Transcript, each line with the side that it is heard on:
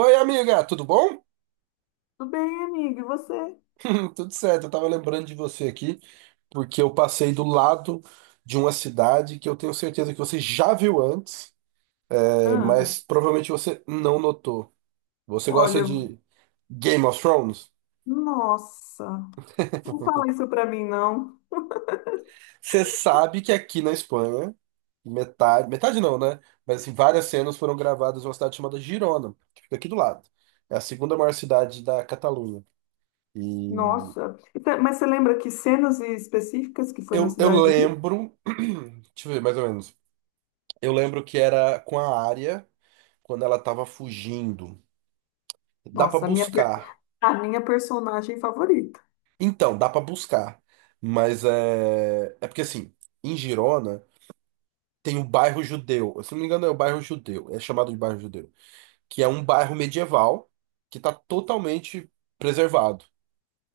right: Oi, amiga, tudo bom?
left: Tudo bem, amiga? E você?
right: Tudo certo, eu tava lembrando de você aqui, porque eu passei do lado de uma cidade que eu tenho certeza que você já viu antes, é,
left: Ah,
right: mas provavelmente você não notou. Você gosta
left: olha,
right: de Game of Thrones?
left: nossa, não fala isso pra mim, não.
right: Você sabe que aqui na Espanha, metade, metade não, né? Mas assim, várias cenas foram gravadas em uma cidade chamada Girona, que fica aqui do lado. É a segunda maior cidade da Catalunha. E
left: Nossa, então, mas você lembra que cenas específicas que foi na
right: eu
left: Cidade Livre?
right: lembro, deixa eu ver mais ou menos. Eu lembro que era com a área quando ela tava fugindo. Dá pra
left: Nossa, a minha,
right: buscar.
left: a minha personagem favorita.
right: Então, dá pra buscar. Mas é. É porque assim, em Girona tem o bairro Judeu. Se não me engano, é o bairro Judeu. É chamado de bairro Judeu. Que é um bairro medieval que tá totalmente preservado.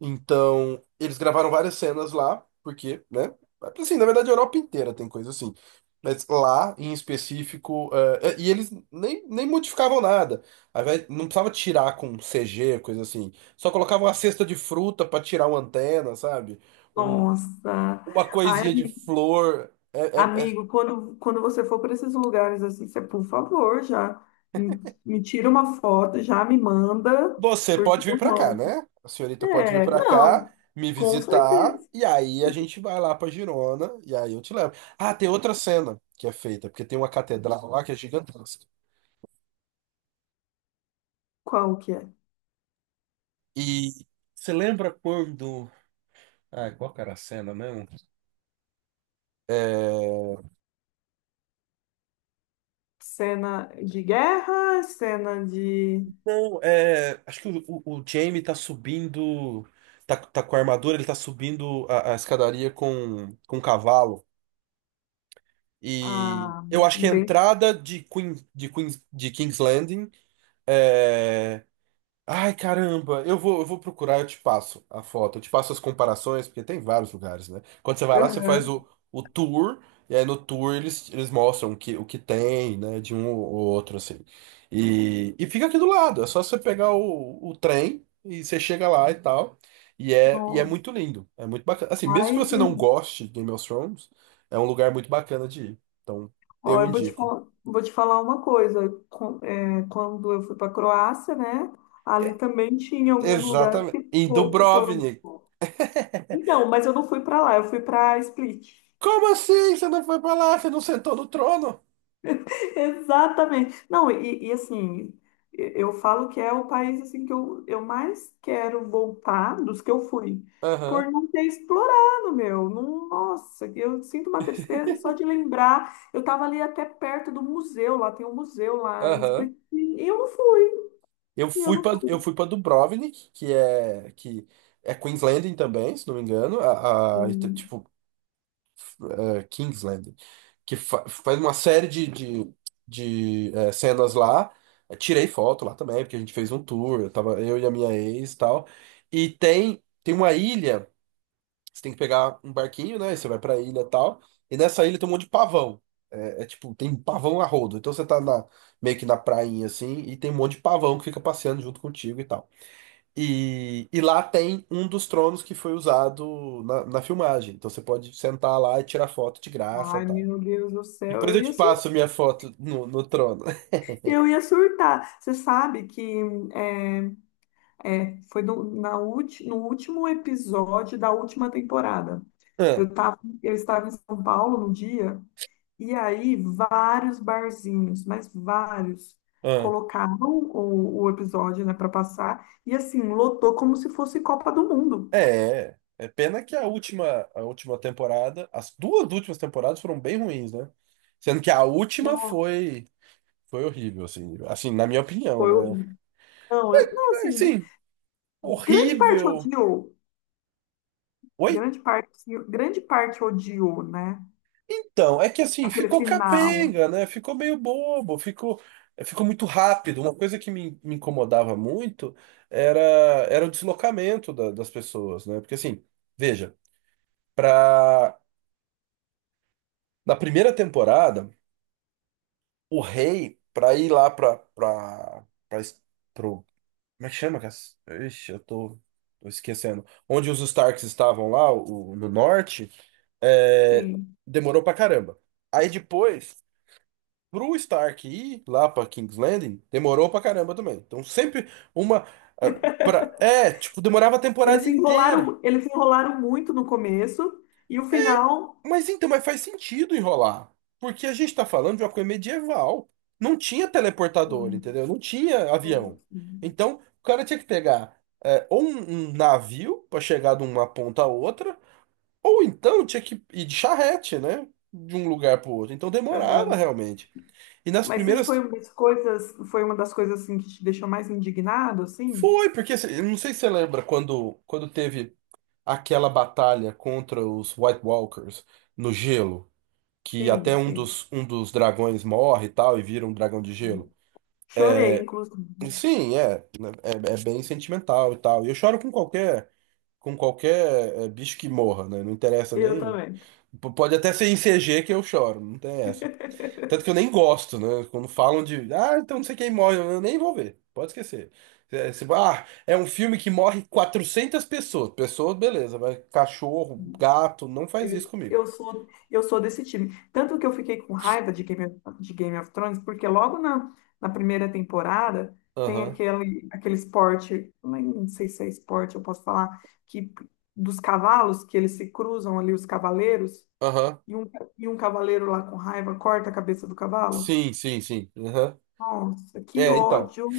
right: Então, eles gravaram várias cenas lá, porque, né? Assim, na verdade, a Europa inteira tem coisa assim. Mas lá, em específico, e eles nem modificavam nada. Ao invés- não precisava tirar com CG, coisa assim. Só colocavam uma cesta de fruta pra tirar uma antena, sabe? Um-
left: Nossa,
right: uma
left: ai,
right: coisinha de
left: amigo,
right: flor. É, é- é
left: amigo, quando você for para esses lugares assim, você, por favor, já me, me tira uma foto, já me manda,
right: você
left: porque
right: pode vir
left: eu
right: pra cá,
left: amo.
right: né? A senhorita pode vir
left: É,
right: pra cá,
left: não,
right: me
left: com
right: visitar,
left: certeza.
right: e aí a gente vai lá pra Girona, e aí eu te levo. Ah, tem outra cena que é feita, porque tem uma catedral lá que é gigantesca.
left: Qual que é?
right: E você lembra quando. Ah, qual que era a cena mesmo? É...
left: Cena de guerra, cena de.
right: Não, é. Acho que o Jamie tá subindo. Tá com a armadura, ele tá subindo a escadaria com um cavalo. E
left: Ah,
right: eu acho que
left: um
right: a
left: bem.
right: entrada de, Queen, de, Queen, de King's Landing. É... Ai, caramba, eu vou procurar, eu te passo a foto, eu te passo as comparações, porque tem vários lugares, né? Quando você vai lá, você faz
left: Aham.
right: o tour, e aí no tour eles, eles mostram o que tem, né, de um ou outro, assim. E fica aqui do lado, é só você pegar o trem e você chega lá e tal. E é
left: Nossa.
right: muito lindo, é muito bacana. Assim, mesmo que
left: Ai,
right: você não
left: gente.
right: goste de Game of Thrones, é um lugar muito bacana de ir. Então,
left: Ó,
right: eu
left: eu
right: indico.
left: vou te falar uma coisa. Quando eu fui para Croácia, né?
right: É,
left: Ali também tinha alguns lugares
right: exatamente.
left: que,
right: Em
left: que foram.
right: Dubrovnik.
left: Então, mas eu não fui para lá, eu fui para Split.
right: Como assim? Você não foi pra lá? Você não sentou no trono?
left: Exatamente. Não, e, assim, eu falo que é o país assim que eu mais quero voltar dos que eu fui,
right: Aham,
left: por não ter explorado, meu. Nossa, eu sinto uma tristeza só de lembrar. Eu estava ali até perto do museu, lá tem um museu lá em
right: aham.
left: Split, e eu não fui,
right: Eu
left: e eu
right: fui
left: não
right: pra eu
left: fui.
right: fui para Dubrovnik, que é Queensland também, se não me engano, a-
left: Hum.
right: tipo é, Kingsland, que fa- faz uma série de é, cenas lá. Eu tirei foto lá também, porque a gente fez um tour, eu tava eu e a minha ex e tal. E tem uma ilha você tem que pegar um barquinho, né? E você vai pra ilha e tal. E nessa ilha tem um monte de pavão. É, é tipo, tem pavão a rodo. Então você tá na, meio que na prainha assim, e tem um monte de pavão que fica passeando junto contigo e tal. E lá tem um dos tronos que foi usado na filmagem. Então você pode sentar lá e tirar foto de graça e
left: Ai,
right: tal.
left: meu Deus do céu,
right: Depois
left: eu
right: eu
left: ia
right: te
left: surtar.
right: passo minha foto no trono.
left: Eu ia surtar. Você sabe que eh, é, foi no, no último episódio da última temporada.
right: Ah,
left: Eu estava em São Paulo no dia, e aí vários barzinhos, mas vários,
right: ah.
left: colocaram o episódio, né, para passar, e assim, lotou como se fosse Copa do Mundo.
right: É, é pena que a última temporada, as duas últimas temporadas foram bem ruins, né? Sendo que a última
left: Nossa,
right: foi. Foi horrível, assim. Assim, na minha
left: foi
right: opinião, né?
left: horrível. Não, eu, não,
right: Mas,
left: assim,
right: assim,
left: grande parte
right: horrível.
left: odiou,
right: Oi?
left: grande parte, grande parte odiou, né?
right: Então, é que assim,
left: Aquele
right: ficou
left: final.
right: capenga, né? Ficou meio bobo, ficou, ficou muito rápido. Uma coisa que me incomodava muito era, era o deslocamento da- das pessoas, né? Porque assim, veja, pra, na primeira temporada, o rei, pra ir lá pra es- pro, como é que chama? Cass? Ixi, tô esquecendo. Onde os Starks estavam lá, o- no norte. É,
left: Sim.
right: demorou pra caramba. Aí depois, pro Stark ir lá pra King's Landing, demorou pra caramba também. Então sempre uma. Ah, pra- é, tipo, demorava a temporada inteira.
left: Eles se enrolaram muito no começo e o
right: É,
left: final.
right: mas então, mas faz sentido enrolar. Porque a gente tá falando de uma coisa medieval. Não tinha teleportador,
left: Hum,
right: entendeu? Não tinha avião.
left: hum, hum,
right: Então, o cara tinha que pegar é, ou um navio pra chegar de uma ponta a outra, ou então tinha que ir de charrete, né? De um lugar pro outro. Então demorava
left: aham.
right: realmente. E nas
left: Mas isso foi
right: primeiras.
left: uma das coisas, foi uma das coisas assim que te deixou mais indignado, assim?
right: Foi, porque cê- eu não sei se você lembra quando teve aquela batalha contra os White Walkers no gelo, que até
left: Sim, sim.
right: um dos dragões morre e tal, e vira um dragão de gelo.
left: Chorei, inclusive.
right: Sim, é, é, é bem sentimental e tal. E eu choro com qualquer bicho que morra, né? Não interessa
left: Eu
right: nem.
left: também.
right: P- pode até ser em CG que eu choro, não tem essa. Tanto que eu nem gosto, né? Quando falam de, ah, então não sei quem morre, eu nem vou ver. Pode esquecer. É, se- ah, é um filme que morre 400 pessoas. Pessoas, beleza, vai. Cachorro, gato, não faz isso
left: Eu
right: comigo.
left: eu sou, eu sou desse time. Tanto que eu fiquei com raiva de Game of Thrones, porque logo na, na primeira temporada tem
right: Aham,
left: aquele, aquele esporte, não sei se é esporte, eu posso falar, que dos cavalos, que eles se cruzam ali, os cavaleiros,
right: aham.
left: e um, e um cavaleiro lá com raiva corta a cabeça do cavalo.
right: Sim, sim, sim. Aham.
left: Nossa, que
right: É, então.
left: ódio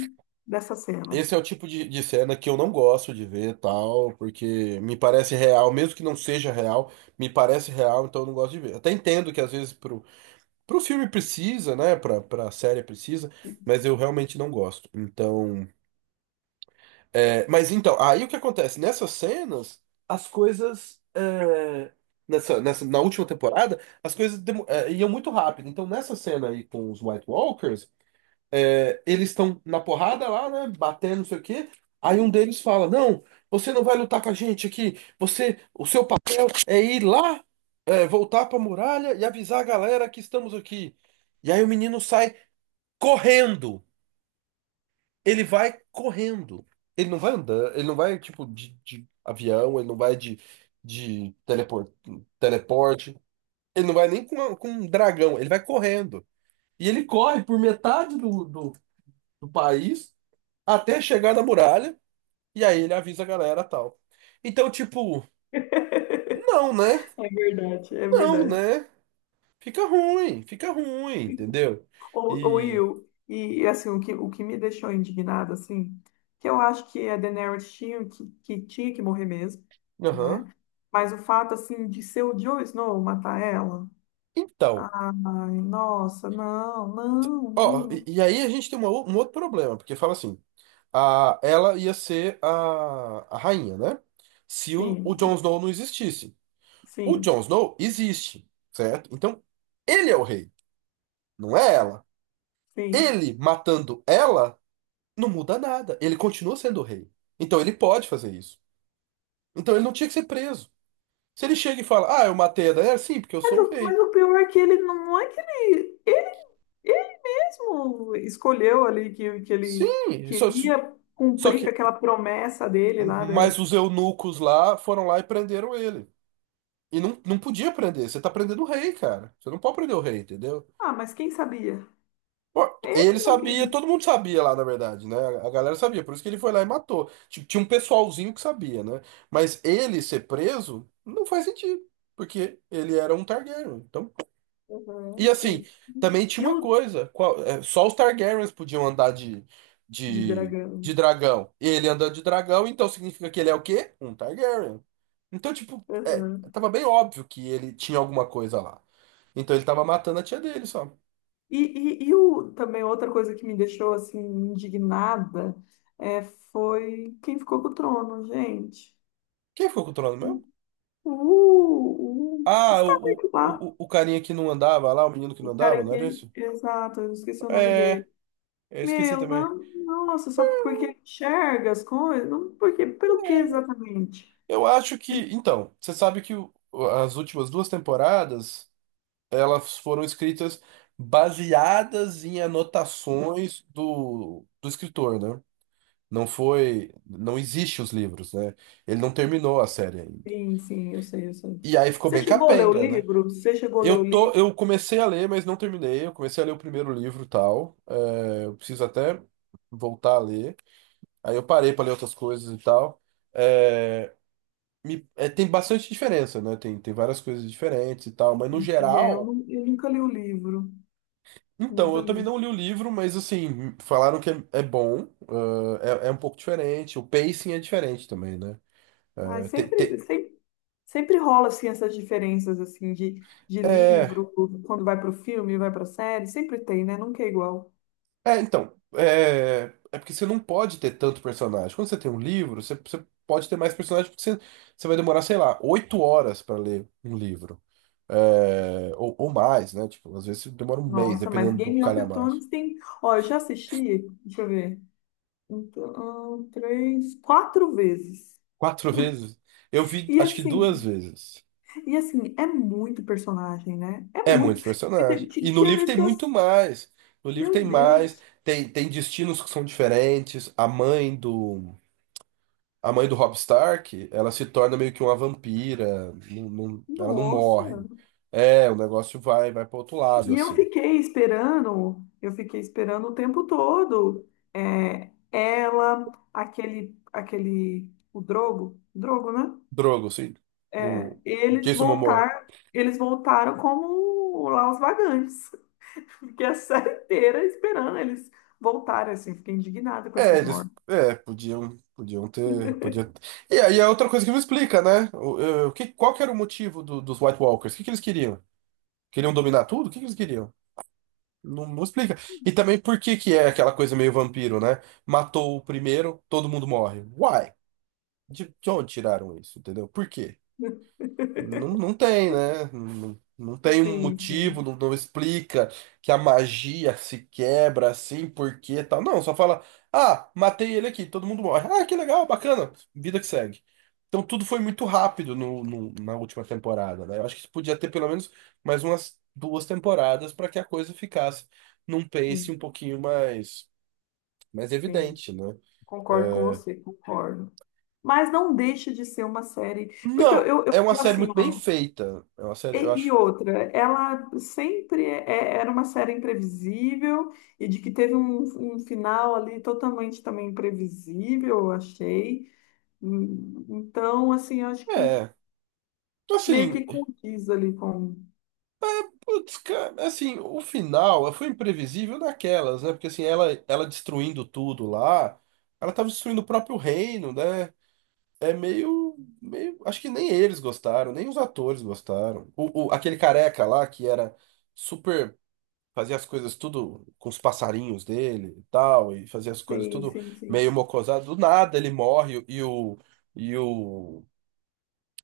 left: dessa cena.
right: Esse é o tipo de cena que eu não gosto de ver, tal, porque me parece real, mesmo que não seja real, me parece real, então eu não gosto de ver. Até entendo que às vezes pro filme precisa, né? Pra, pra série precisa, mas eu realmente não gosto. Então. É, mas então, aí o que acontece? Nessas cenas, as coisas. É, nessa, nessa, na última temporada, as coisas demo- é, iam muito rápido. Então, nessa cena aí com os White Walkers, é, eles estão na porrada lá, né? Batendo, não sei o quê. Aí um deles fala: não, você não vai lutar com a gente aqui. Você, o seu papel é ir lá, é, voltar pra muralha e avisar a galera que estamos aqui. E aí o menino sai correndo. Ele vai correndo. Ele não vai andando, ele não vai, tipo, de avião, ele não vai de telepor- teleporte, ele não vai nem com, com um dragão, ele vai correndo. E ele corre por metade do país até chegar na muralha, e aí ele avisa a galera tal. Então, tipo, não, né?
left: É verdade, é
right: Não,
left: verdade.
right: né? Fica ruim, entendeu?
left: Ou
right: E.
left: Will, e assim, o que me deixou indignada, assim, que eu acho que a Daenerys tinha que tinha que morrer mesmo,
right: Aham.
left: né? Mas o fato, assim, de ser o Jon Snow matar ela,
right: Então.
left: ai, nossa, não, não, não,
right: Ó, e,
left: não.
right: e aí a gente tem uma ou- um outro problema, porque fala assim, a, ela ia ser a rainha, né? Se o
left: Sim,
right: Jon
left: sim,
right: Snow não existisse. O Jon
left: sim,
right: Snow existe, certo? Então, ele é o rei, não é ela.
left: sim.
right: Ele matando ela não muda nada. Ele continua sendo o rei. Então, ele pode fazer isso. Então, ele não tinha que ser preso. Se ele chega e fala, ah, eu matei a Daenerys, sim, porque eu sou o rei.
left: Mas o pior é que ele não, não é que ele mesmo escolheu ali que ele
right: Sim, só,
left: queria
right: só
left: cumprir com
right: que...
left: aquela promessa dele lá da.
right: Mas os eunucos lá foram lá e prenderam ele. E não, não podia prender. Você tá prendendo o rei, cara. Você não pode prender o rei, entendeu?
left: Ah, mas quem sabia?
right: Pô,
left: Ele
right: ele
left: não
right: sabia,
left: queria.
right: todo mundo sabia lá, na verdade, né? A galera sabia, por isso que ele foi lá e matou. Ti- tinha um pessoalzinho que sabia, né? Mas ele ser preso não faz sentido, porque ele era um Targaryen. Então e
left: Aham,
right: assim,
left: sim.
right: também tinha
left: E
right: uma
left: o
right: coisa, qual- é, só os Targaryens podiam andar
left: de
right: de,
left: dragão.
right: de dragão. Ele anda de dragão, então significa que ele é o quê? Um Targaryen. Então, tipo, é,
left: Aham.
right: tava bem óbvio que ele tinha alguma coisa lá. Então ele tava matando a tia dele só.
left: E, e o, também outra coisa que me deixou assim indignada é, foi quem ficou com o trono, gente.
right: Quem ficou com o trono mesmo?
left: O
right: Ah,
left: Stark
right: o, o,
left: lá.
right: o, o carinha que não andava lá, o menino que não
left: O
right: andava,
left: cara
right: não era
left: que.
right: isso?
left: Exato, eu esqueci o nome
right: É,
left: dele.
right: eu esqueci
left: Meu,
right: também.
left: não, nossa, só porque enxerga as coisas? Não, porque, pelo que exatamente?
right: Eu acho que. Então, você sabe que o- as últimas duas temporadas. Elas foram escritas baseadas em anotações do escritor, né? Não foi, não existe os livros, né? Ele não terminou a série ainda.
left: Sim, sim, eu sei, eu sei.
right: E aí ficou
left: Você
right: bem
left: chegou a ler o
right: capenga, né?
left: livro? Você chegou a ler o livro?
right: Eu comecei a ler, mas não terminei. Eu comecei a ler o primeiro livro, e tal. É, eu preciso até voltar a ler. Aí eu parei para ler outras coisas e tal. É, me- é, tem bastante diferença, né? Tem, tem várias coisas diferentes e tal, mas no
left: É, eu,
right: geral
left: eu nunca li o livro,
right: então,
left: nunca
right: eu também
left: li.
right: não li o livro, mas assim, falaram que é, é bom, ah, é, é um pouco diferente, o pacing é diferente também, né?
left: Ai,
right: Ah, te-
left: sempre,
right: te-
left: sempre, sempre rola assim essas diferenças assim de
right: é,
left: livro, quando vai para o filme, vai para a série, sempre tem, né? Nunca é igual.
right: é, então, é, é porque você não pode ter tanto personagem. Quando você tem um livro, você pode ter mais personagens porque você, você vai demorar, sei lá, oito horas para ler um livro. É, ou mais, né? Tipo, às vezes demora um mês,
left: Nossa, mas
right: dependendo do
left: Game of
right: calhamaço.
left: Thrones tem. Ó, eu já assisti, deixa eu ver, um, dois, três, quatro vezes.
right: Quatro vezes? Eu vi,
left: E
right: acho que duas
left: assim,
right: vezes.
left: e assim, é muito personagem, né? É
right: É
left: muito.
right: muito
left: E
right: personagem. E no
left: tinha
right: livro
left: vez
right: tem
left: que eu.
right: muito mais. No livro tem
left: Meu
right: mais,
left: Deus,
right: tem, tem destinos que são diferentes. A mãe do Robb Stark, ela se torna meio que uma vampira, não- não- ela não
left: nossa.
right: morre. É, o negócio vai para outro lado
left: E
right: assim.
left: eu fiquei esperando o tempo todo. É, ela, aquele, aquele, o Drogo, Drogo, né?
right: Drogo, assim,
left: É,
right: o
left: eles
right: Jason Momoa.
left: voltar, eles voltaram como lá os vagantes. Fiquei a série inteira esperando eles voltarem, assim. Fiquei indignada com
right: É,
left: essas
right: eles
left: mortes.
right: é, podiam ter, podia. E aí é outra coisa que me explica, né? O, o que, qual que era o motivo do- dos White Walkers? O que que eles queriam? Queriam dominar tudo? O que que eles queriam? Não, não explica. E também por que que é aquela coisa meio vampiro, né? Matou o primeiro, todo mundo morre. Why? De onde tiraram isso, entendeu? Por quê? Não, não tem, né? Não, não tem um
left: Sim, sim,
right: motivo, não, não explica que a magia se quebra assim, por quê, tal. Não, só fala, ah, matei ele aqui, todo mundo morre. Ah, que legal, bacana, vida que segue. Então tudo foi muito rápido no, no- na última temporada, né? Eu acho que podia ter pelo menos mais umas duas temporadas para que a coisa ficasse num pace
left: sim,
right: um pouquinho mais, mais
left: sim.
right: evidente, né?
left: Concordo com
right: É,
left: você, concordo. Mas não deixa de ser uma série, porque
right: não,
left: eu
right: é uma
left: falo
right: série
left: assim,
right: muito bem
left: ó.
right: feita. É uma série, eu
left: E
right: acho.
left: outra, ela sempre é, era uma série imprevisível e de que teve um, um final ali totalmente também imprevisível, eu achei. Então, assim, eu acho que
right: É.
left: meio
right: Assim.
left: que condiz ali com.
right: Putz, cara, assim, o final foi imprevisível daquelas, né? Porque assim, ela destruindo tudo lá, ela tava destruindo o próprio reino, né? É meio, meio, acho que nem eles gostaram, nem os atores gostaram. O- aquele careca lá que era super, fazia as coisas tudo com os passarinhos dele e tal, e fazia as coisas
left: Sim,
right: tudo
left: sim, sim.
right: meio mocosado, do nada ele morre e e o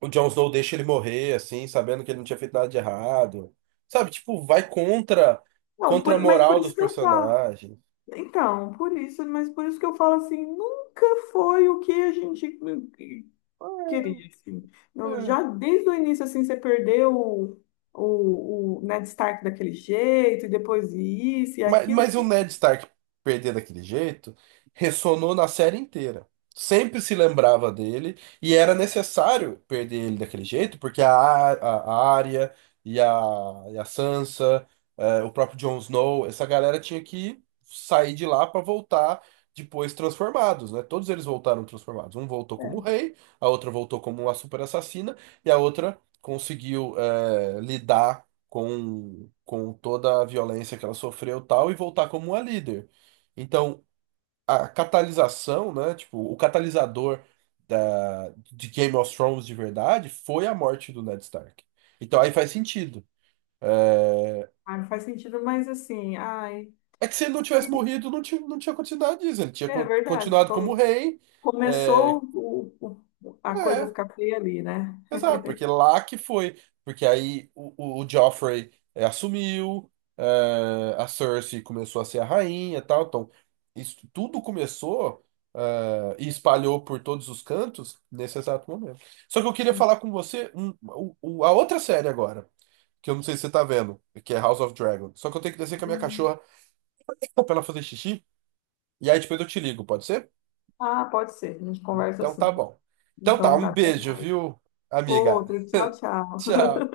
right: o Jon Snow deixa ele morrer, assim, sabendo que ele não tinha feito nada de errado. Sabe, tipo, vai contra,
left: Não,
right: contra a
left: mas por
right: moral dos
left: isso que eu falo.
right: personagens.
left: Então, por isso, mas por isso que eu falo assim, nunca foi o que a gente queria, assim. Eu
right: É,
left: já desde o início, assim, você perdeu o Ned Stark daquele jeito, e depois isso e
right: Mas,
left: aquilo.
right: mas o
left: Tipo,
right: Ned Stark perder daquele jeito ressonou na série inteira. Sempre se lembrava dele e era necessário perder ele daquele jeito, porque a, Ar- a Arya e a, e a Sansa, o próprio Jon Snow, essa galera tinha que sair de lá para voltar depois transformados, né? Todos eles voltaram transformados. Um voltou como
left: é,
right: rei, a outra voltou como uma super assassina e a outra conseguiu, lidar com toda a violência que ela sofreu e tal, e voltar como uma líder. Então, a catalisação, né? Tipo, o catalisador da, de Game of Thrones de verdade foi a morte do Ned Stark. Então aí faz sentido. É
left: ah, não faz sentido, mas assim, ai,
right: é que se ele não tivesse morrido, não tinha, não tinha acontecido nada disso. Ele tinha
left: é
right: con-
left: verdade.
right: continuado como
left: Como
right: rei. É,
left: começou o, a coisa
right: é.
left: ficar feia ali, né?
right: Exato, porque lá que foi. Porque aí o Joffrey assumiu, a Cersei começou a ser a rainha e tal. Então, isso tudo começou, e espalhou por todos os cantos nesse exato momento. Só que eu queria falar com você um, o- a outra série agora, que eu não sei se você tá vendo, que é House of Dragon. Só que eu tenho que descer com a minha
left: Uhum.
right: cachorra pra ela fazer xixi. E aí depois eu te ligo, pode ser?
left: Ah, pode ser. A gente conversa
right: Então tá
left: assim.
right: bom. Então tá,
left: Então
right: um
left: tá, até
right: beijo,
left: mais.
right: viu, amiga?
left: Outro, tchau, tchau.
right: Tchau.